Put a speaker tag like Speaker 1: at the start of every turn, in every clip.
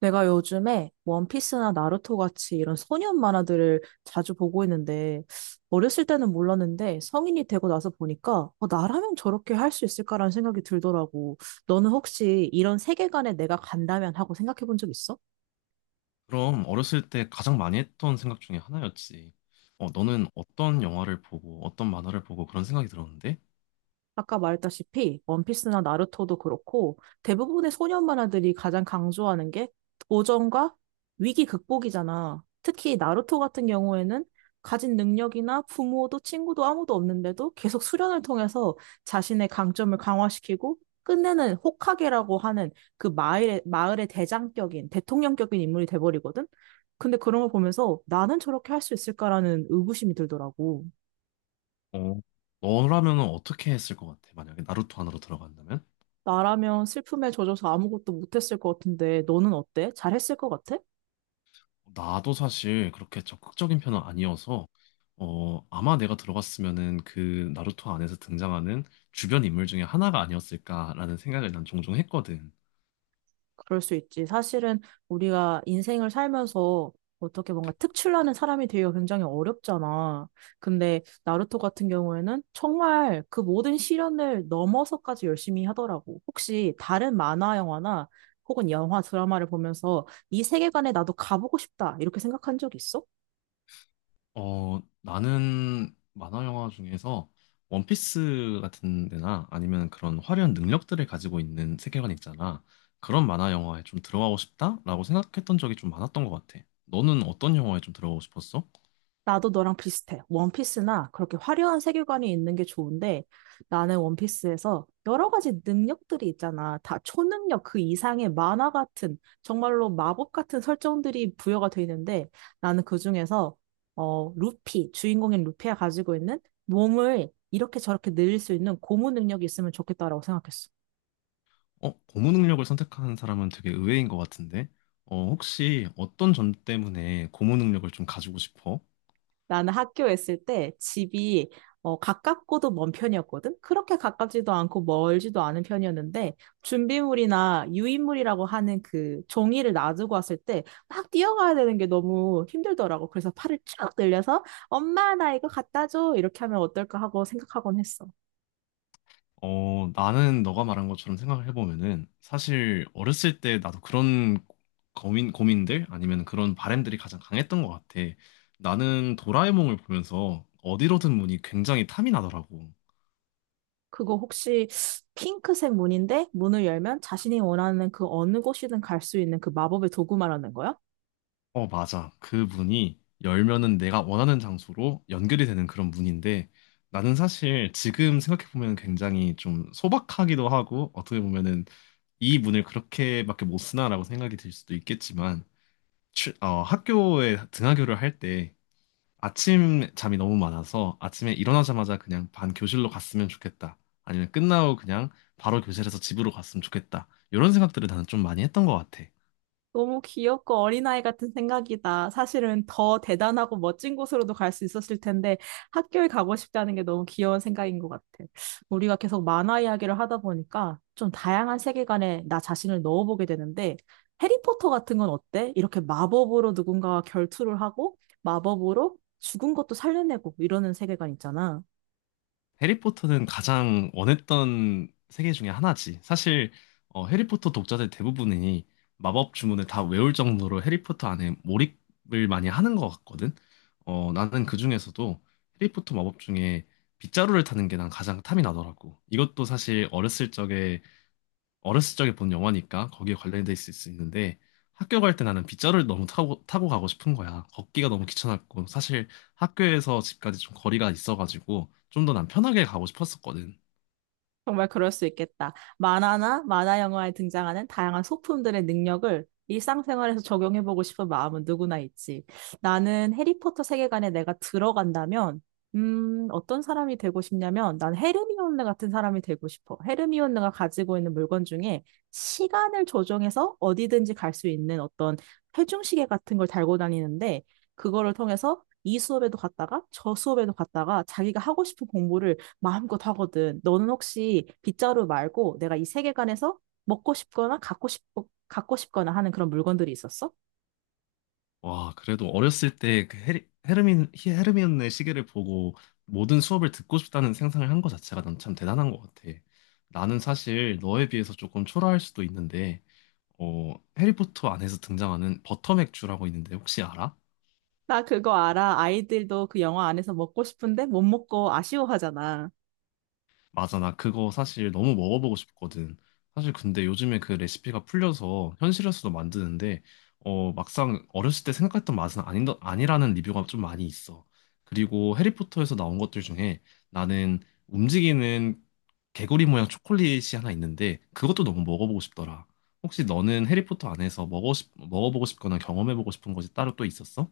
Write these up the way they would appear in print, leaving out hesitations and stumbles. Speaker 1: 내가 요즘에 원피스나 나루토 같이 이런 소년 만화들을 자주 보고 있는데, 어렸을 때는 몰랐는데, 성인이 되고 나서 보니까, 나라면 저렇게 할 수 있을까라는 생각이 들더라고. 너는 혹시 이런 세계관에 내가 간다면 하고 생각해 본 적 있어?
Speaker 2: 그럼 어렸을 때 가장 많이 했던 생각 중에 하나였지. 너는 어떤 영화를 보고 어떤 만화를 보고 그런 생각이 들었는데?
Speaker 1: 아까 말했다시피 원피스나 나루토도 그렇고 대부분의 소년 만화들이 가장 강조하는 게 도전과 위기 극복이잖아. 특히 나루토 같은 경우에는 가진 능력이나 부모도 친구도 아무도 없는데도 계속 수련을 통해서 자신의 강점을 강화시키고 끝내는 호카게라고 하는 그 마을의 대장격인 대통령격인 인물이 돼버리거든. 근데 그런 걸 보면서 나는 저렇게 할 수 있을까라는 의구심이 들더라고.
Speaker 2: 어, 너라면 어떻게 했을 것 같아? 만약에 나루토 안으로 들어간다면?
Speaker 1: 나라면 슬픔에 젖어서 아무것도 못했을 것 같은데, 너는 어때? 잘했을 것 같아?
Speaker 2: 나도 사실 그렇게 적극적인 편은 아니어서 아마 내가 들어갔으면은 그 나루토 안에서 등장하는 주변 인물 중에 하나가 아니었을까라는 생각을 난 종종 했거든.
Speaker 1: 그럴 수 있지. 사실은 우리가 인생을 살면서 어떻게 뭔가 특출나는 사람이 되기가 굉장히 어렵잖아. 근데 나루토 같은 경우에는 정말 그 모든 시련을 넘어서까지 열심히 하더라고. 혹시 다른 만화 영화나 혹은 영화 드라마를 보면서 이 세계관에 나도 가보고 싶다. 이렇게 생각한 적 있어?
Speaker 2: 나는 만화 영화 중에서 원피스 같은 데나 아니면 그런 화려한 능력들을 가지고 있는 세계관 있잖아. 그런 만화 영화에 좀 들어가고 싶다라고 생각했던 적이 좀 많았던 것 같아. 너는 어떤 영화에 좀 들어가고 싶었어?
Speaker 1: 나도 너랑 비슷해. 원피스나 그렇게 화려한 세계관이 있는 게 좋은데 나는 원피스에서 여러 가지 능력들이 있잖아. 다 초능력 그 이상의 만화 같은 정말로 마법 같은 설정들이 부여가 돼 있는데 나는 그중에서 루피, 주인공인 루피가 가지고 있는 몸을 이렇게 저렇게 늘릴 수 있는 고무 능력이 있으면 좋겠다라고 생각했어.
Speaker 2: 고무 능력을 선택하는 사람은 되게 의외인 것 같은데. 혹시 어떤 점 때문에 고무 능력을 좀 가지고 싶어?
Speaker 1: 나는 학교에 있을 때 집이 가깝고도 먼 편이었거든? 그렇게 가깝지도 않고 멀지도 않은 편이었는데, 준비물이나 유인물이라고 하는 그 종이를 놔두고 왔을 때, 막 뛰어가야 되는 게 너무 힘들더라고. 그래서 팔을 쭉 늘려서, 엄마, 나 이거 갖다 줘. 이렇게 하면 어떨까 하고 생각하곤 했어.
Speaker 2: 나는 너가 말한 것처럼 생각을 해보면은 사실 어렸을 때 나도 그런 고민들 아니면 그런 바램들이 가장 강했던 것 같아. 나는 도라에몽을 보면서 어디로든 문이 굉장히 탐이 나더라고.
Speaker 1: 그거 혹시 핑크색 문인데, 문을 열면 자신이 원하는 그 어느 곳이든 갈 수 있는 그 마법의 도구 말하는 거야?
Speaker 2: 맞아. 그 문이 열면은 내가 원하는 장소로 연결이 되는 그런 문인데 나는 사실 지금 생각해보면 굉장히 좀 소박하기도 하고 어떻게 보면은 이 문을 그렇게밖에 못 쓰나라고 생각이 들 수도 있겠지만 학교에 등하교를 할 때 아침 잠이 너무 많아서 아침에 일어나자마자 그냥 반 교실로 갔으면 좋겠다. 아니면 끝나고 그냥 바로 교실에서 집으로 갔으면 좋겠다. 이런 생각들을 나는 좀 많이 했던 것 같아.
Speaker 1: 너무 귀엽고 어린아이 같은 생각이다. 사실은 더 대단하고 멋진 곳으로도 갈 수 있었을 텐데 학교에 가고 싶다는 게 너무 귀여운 생각인 것 같아. 우리가 계속 만화 이야기를 하다 보니까 좀 다양한 세계관에 나 자신을 넣어보게 되는데 해리포터 같은 건 어때? 이렇게 마법으로 누군가와 결투를 하고 마법으로 죽은 것도 살려내고 이러는 세계관 있잖아.
Speaker 2: 해리포터는 가장 원했던 세계 중에 하나지. 사실 해리포터 독자들 대부분이 마법 주문을 다 외울 정도로 해리포터 안에 몰입을 많이 하는 것 같거든. 나는 그 중에서도 해리포터 마법 중에 빗자루를 타는 게 난 가장 탐이 나더라고. 이것도 사실 어렸을 적에 어렸을 적에 본 영화니까 거기에 관련돼 있을 수 있는데 학교 갈 때 나는 빗자루를 너무 타고 가고 싶은 거야. 걷기가 너무 귀찮았고 사실 학교에서 집까지 좀 거리가 있어가지고 좀 더 난 편하게 가고 싶었었거든.
Speaker 1: 정말 그럴 수 있겠다. 만화나 만화 영화에 등장하는 다양한 소품들의 능력을 일상생활에서 적용해보고 싶은 마음은 누구나 있지. 나는 해리포터 세계관에 내가 들어간다면, 어떤 사람이 되고 싶냐면, 난 헤르미온느 같은 사람이 되고 싶어. 헤르미온느가 가지고 있는 물건 중에 시간을 조정해서 어디든지 갈 수 있는 어떤 회중시계 같은 걸 달고 다니는데, 그거를 통해서 이 수업에도 갔다가 저 수업에도 갔다가 자기가 하고 싶은 공부를 마음껏 하거든. 너는 혹시 빗자루 말고 내가 이 세계관에서 먹고 싶거나 갖고 싶, 갖고 싶거나 하는 그런 물건들이 있었어?
Speaker 2: 와, 그래도 어렸을 때 그 헤르미온의 시계를 보고 모든 수업을 듣고 싶다는 생각을 한 것 자체가 난 참 대단한 것 같아. 나는 사실 너에 비해서 조금 초라할 수도 있는데 어, 해리포터 안에서 등장하는 버터맥주라고 있는데 혹시 알아?
Speaker 1: 나 그거 알아. 아이들도 그 영화 안에서 먹고 싶은데 못 먹고 아쉬워하잖아.
Speaker 2: 맞아, 나 그거 사실 너무 먹어보고 싶거든. 사실 근데 요즘에 그 레시피가 풀려서 현실에서도 만드는데, 막상 어렸을 때 생각했던 맛은 아니라는 리뷰가 좀 많이 있어. 그리고 해리포터에서 나온 것들 중에 나는 움직이는 개구리 모양 초콜릿이 하나 있는데, 그것도 너무 먹어보고 싶더라. 혹시 너는 해리포터 안에서 먹어보고 싶거나 경험해보고 싶은 것이 따로 또 있었어?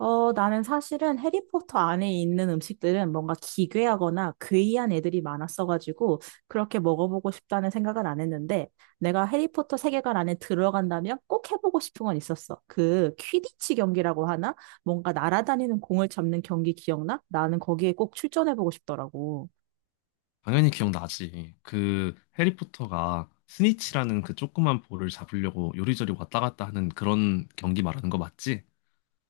Speaker 1: 나는 사실은 해리포터 안에 있는 음식들은 뭔가 기괴하거나 괴이한 애들이 많았어가지고 그렇게 먹어보고 싶다는 생각은 안 했는데 내가 해리포터 세계관 안에 들어간다면 꼭 해보고 싶은 건 있었어. 그 퀴디치 경기라고 하나? 뭔가 날아다니는 공을 잡는 경기 기억나? 나는 거기에 꼭 출전해보고 싶더라고.
Speaker 2: 당연히 기억나지. 그 해리포터가 스니치라는 그 조그만 볼을 잡으려고 요리조리 왔다 갔다 하는 그런 경기 말하는 거 맞지?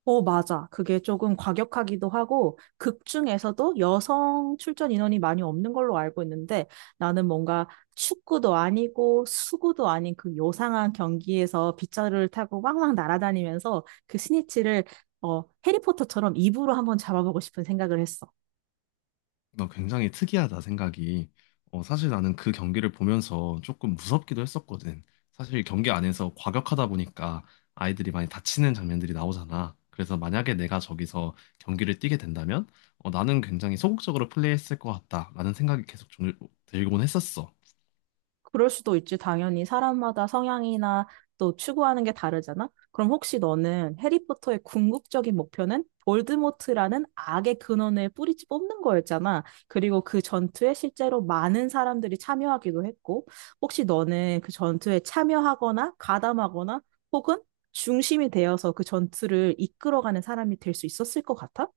Speaker 1: 어, 맞아. 그게 조금 과격하기도 하고, 극 중에서도 여성 출전 인원이 많이 없는 걸로 알고 있는데, 나는 뭔가 축구도 아니고, 수구도 아닌 그 요상한 경기에서 빗자루를 타고 왕왕 날아다니면서 그 스니치를, 해리포터처럼 입으로 한번 잡아보고 싶은 생각을 했어.
Speaker 2: 나 굉장히 특이하다 생각이. 사실 나는 그 경기를 보면서 조금 무섭기도 했었거든. 사실 경기 안에서 과격하다 보니까 아이들이 많이 다치는 장면들이 나오잖아. 그래서 만약에 내가 저기서 경기를 뛰게 된다면 나는 굉장히 소극적으로 플레이했을 것 같다라는 생각이 들곤 했었어.
Speaker 1: 그럴 수도 있지. 당연히 사람마다 성향이나 또 추구하는 게 다르잖아. 그럼 혹시 너는 해리포터의 궁극적인 목표는 볼드모트라는 악의 근원을 뿌리째 뽑는 거였잖아. 그리고 그 전투에 실제로 많은 사람들이 참여하기도 했고, 혹시 너는 그 전투에 참여하거나 가담하거나 혹은 중심이 되어서 그 전투를 이끌어가는 사람이 될 수 있었을 것 같아?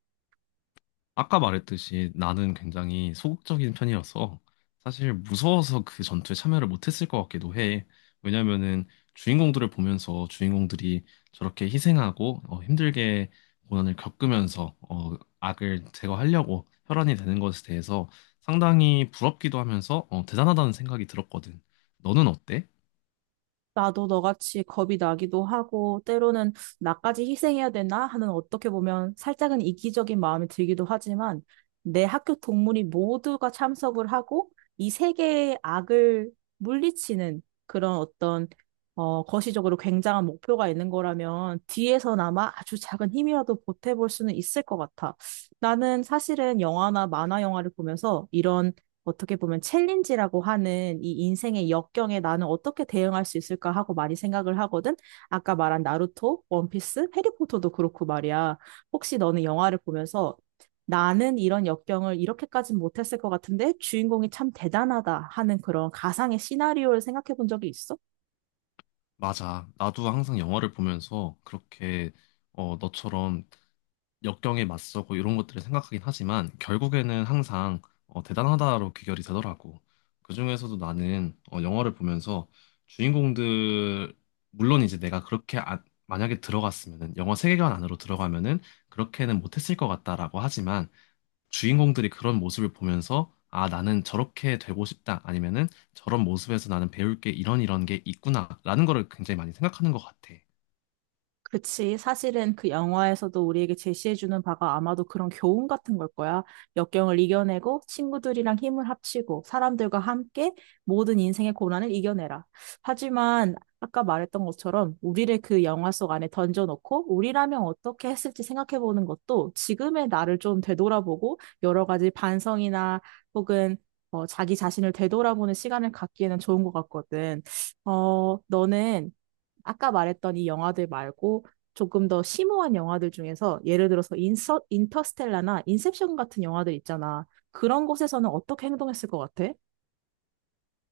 Speaker 2: 아까 말했듯이 나는 굉장히 소극적인 편이어서 사실 무서워서 그 전투에 참여를 못했을 것 같기도 해. 왜냐면은 주인공들을 보면서 주인공들이 저렇게 희생하고 힘들게 고난을 겪으면서 악을 제거하려고 혈안이 되는 것에 대해서 상당히 부럽기도 하면서 대단하다는 생각이 들었거든. 너는 어때?
Speaker 1: 나도 너같이 겁이 나기도 하고, 때로는 나까지 희생해야 되나 하는 어떻게 보면 살짝은 이기적인 마음이 들기도 하지만, 내 학교 동문이 모두가 참석을 하고, 이 세계의 악을 물리치는 그런 거시적으로 굉장한 목표가 있는 거라면, 뒤에서나마 아주 작은 힘이라도 보태볼 수는 있을 것 같아. 나는 사실은 영화나 만화 영화를 보면서 이런 어떻게 보면 챌린지라고 하는 이 인생의 역경에 나는 어떻게 대응할 수 있을까 하고 많이 생각을 하거든. 아까 말한 나루토, 원피스, 해리포터도 그렇고 말이야. 혹시 너는 영화를 보면서 나는 이런 역경을 이렇게까진 못했을 것 같은데 주인공이 참 대단하다 하는 그런 가상의 시나리오를 생각해 본 적이 있어?
Speaker 2: 맞아. 나도 항상 영화를 보면서 그렇게 너처럼 역경에 맞서고 이런 것들을 생각하긴 하지만 결국에는 항상 대단하다로 귀결이 되더라고. 그중에서도 나는 영화를 보면서 주인공들 물론 이제 내가 그렇게 안- 만약에 들어갔으면은 영화 세계관 안으로 들어가면은 그렇게는 못했을 것 같다라고 하지만 주인공들이 그런 모습을 보면서 아 나는 저렇게 되고 싶다 아니면은 저런 모습에서 나는 배울 게 이런 이런 게 있구나라는 거를 굉장히 많이 생각하는 것 같아.
Speaker 1: 그치. 사실은 그 영화에서도 우리에게 제시해주는 바가 아마도 그런 교훈 같은 걸 거야. 역경을 이겨내고 친구들이랑 힘을 합치고 사람들과 함께 모든 인생의 고난을 이겨내라. 하지만 아까 말했던 것처럼 우리를 그 영화 속 안에 던져놓고 우리라면 어떻게 했을지 생각해보는 것도 지금의 나를 좀 되돌아보고 여러 가지 반성이나 혹은 자기 자신을 되돌아보는 시간을 갖기에는 좋은 것 같거든. 너는 아까 말했던 이 영화들 말고 조금 더 심오한 영화들 중에서 예를 들어서 인터스텔라나 인셉션 같은 영화들 있잖아. 그런 곳에서는 어떻게 행동했을 것 같아?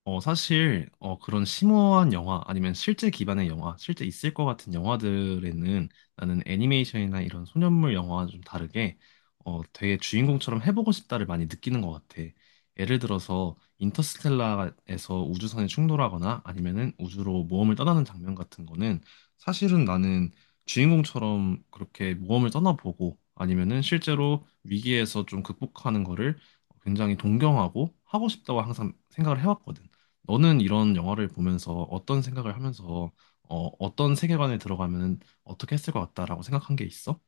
Speaker 2: 사실, 그런 심오한 영화, 아니면 실제 기반의 영화, 실제 있을 것 같은 영화들에는 나는 애니메이션이나 이런 소년물 영화와 좀 다르게, 되게 주인공처럼 해보고 싶다를 많이 느끼는 것 같아. 예를 들어서, 인터스텔라에서 우주선에 충돌하거나 아니면은 우주로 모험을 떠나는 장면 같은 거는 사실은 나는 주인공처럼 그렇게 모험을 떠나보고 아니면은 실제로 위기에서 좀 극복하는 거를 굉장히 동경하고 하고 싶다고 항상 생각을 해왔거든. 너는 이런 영화를 보면서 어떤 생각을 하면서 어떤 세계관에 들어가면 어떻게 했을 것 같다라고 생각한 게 있어?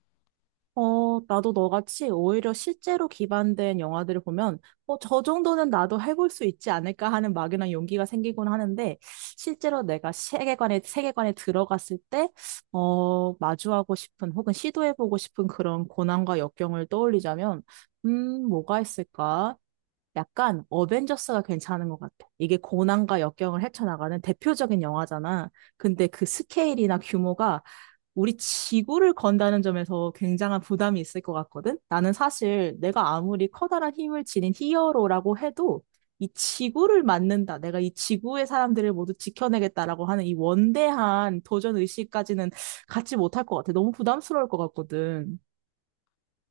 Speaker 1: 나도 너같이 오히려 실제로 기반된 영화들을 보면, 저 정도는 나도 해볼 수 있지 않을까 하는 막연한 용기가 생기곤 하는데, 실제로 내가 세계관에 들어갔을 때, 마주하고 싶은 혹은 시도해보고 싶은 그런 고난과 역경을 떠올리자면, 뭐가 있을까? 약간 어벤져스가 괜찮은 것 같아. 이게 고난과 역경을 헤쳐나가는 대표적인 영화잖아. 근데 그 스케일이나 규모가 우리 지구를 건다는 점에서 굉장한 부담이 있을 것 같거든? 나는 사실 내가 아무리 커다란 힘을 지닌 히어로라고 해도 이 지구를 맞는다 내가 이 지구의 사람들을 모두 지켜내겠다라고 하는 이 원대한 도전 의식까지는 갖지 못할 것 같아. 너무 부담스러울 것 같거든.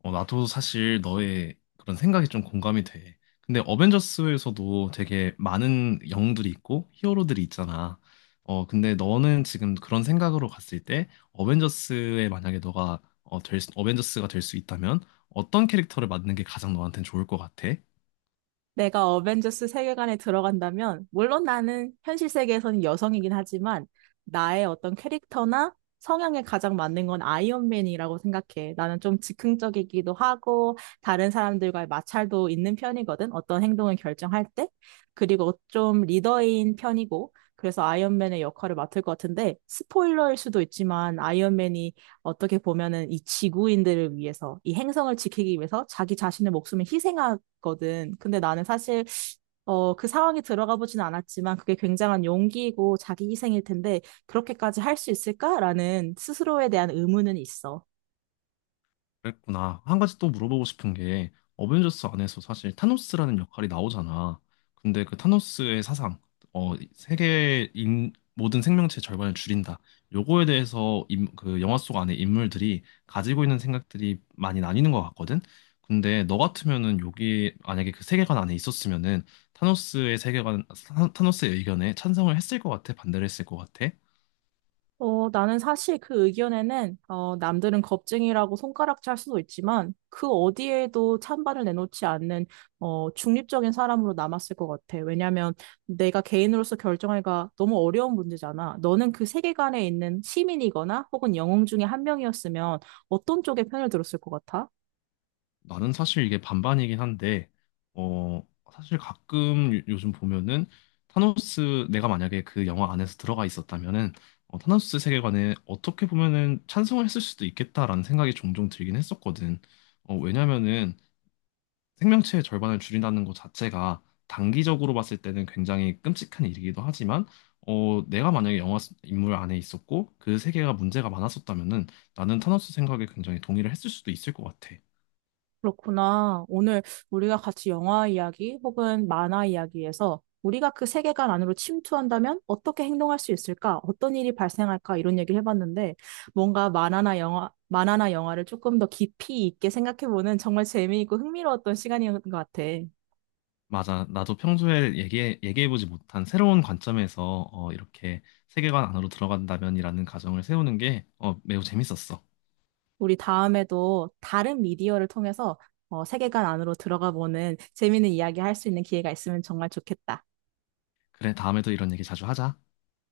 Speaker 2: 나도 사실 너의 그런 생각이 좀 공감이 돼. 근데 어벤져스에서도 되게 많은 영웅들이 있고 히어로들이 있잖아. 근데 너는 지금 그런 생각으로 갔을 때 어벤져스에 만약에 너가 벤져스가 될 수 있다면 어떤 캐릭터를 맡는 게 가장 너한테는 좋을 것 같아?
Speaker 1: 내가 어벤져스 세계관에 들어간다면, 물론 나는 현실 세계에서는 여성이긴 하지만, 나의 어떤 캐릭터나 성향에 가장 맞는 건 아이언맨이라고 생각해. 나는 좀 즉흥적이기도 하고, 다른 사람들과의 마찰도 있는 편이거든. 어떤 행동을 결정할 때. 그리고 좀 리더인 편이고, 그래서 아이언맨의 역할을 맡을 것 같은데, 스포일러일 수도 있지만, 아이언맨이 어떻게 보면은 이 지구인들을 위해서, 이 행성을 지키기 위해서 자기 자신의 목숨을 희생하, 거든. 근데 나는 사실 그 상황에 들어가 보진 않았지만 그게 굉장한 용기이고 자기 희생일 텐데 그렇게까지 할 수 있을까라는 스스로에 대한 의문은 있어.
Speaker 2: 그랬구나. 한 가지 또 물어보고 싶은 게 어벤져스 안에서 사실 타노스라는 역할이 나오잖아. 근데 그 타노스의 사상, 세계 인 모든 생명체 절반을 줄인다. 요거에 대해서 그 영화 속 안에 인물들이 가지고 있는 생각들이 많이 나뉘는 것 같거든. 근데 너 같으면은 여기 만약에 그 세계관 안에 있었으면은 타노스의 의견에 찬성을 했을 것 같아? 반대를 했을 것 같아?
Speaker 1: 나는 사실 그 의견에는 남들은 겁쟁이라고 손가락질할 수도 있지만 그 어디에도 찬반을 내놓지 않는 중립적인 사람으로 남았을 것 같아. 왜냐하면 내가 개인으로서 결정하기가 너무 어려운 문제잖아. 너는 그 세계관에 있는 시민이거나 혹은 영웅 중에 한 명이었으면 어떤 쪽의 편을 들었을 것 같아?
Speaker 2: 나는 사실 이게 반반이긴 한데, 어, 사실 가끔 요즘 보면은 타노스, 내가 만약에 그 영화 안에서 들어가 있었다면은, 타노스 세계관에 어떻게 보면은 찬성을 했을 수도 있겠다라는 생각이 종종 들긴 했었거든. 왜냐면은 생명체의 절반을 줄인다는 것 자체가 단기적으로 봤을 때는 굉장히 끔찍한 일이기도 하지만, 내가 만약에 인물 안에 있었고 그 세계가 문제가 많았었다면은 나는 타노스 생각에 굉장히 동의를 했을 수도 있을 것 같아.
Speaker 1: 그렇구나. 오늘 우리가 같이 영화 이야기 혹은 만화 이야기에서 우리가 그 세계관 안으로 침투한다면 어떻게 행동할 수 있을까? 어떤 일이 발생할까? 이런 얘기를 해봤는데 뭔가 만화나 영화를 조금 더 깊이 있게 생각해보는 정말 재미있고 흥미로웠던 시간이었던 것 같아.
Speaker 2: 맞아. 나도 평소에 얘기해보지 못한 새로운 관점에서 이렇게 세계관 안으로 들어간다면이라는 가정을 세우는 게 매우 재밌었어.
Speaker 1: 우리 다음에도 다른 미디어를 통해서 세계관 안으로 들어가 보는 재미있는 이야기 할 수 있는 기회가 있으면 정말 좋겠다.
Speaker 2: 그래, 다음에도 이런 얘기 자주 하자.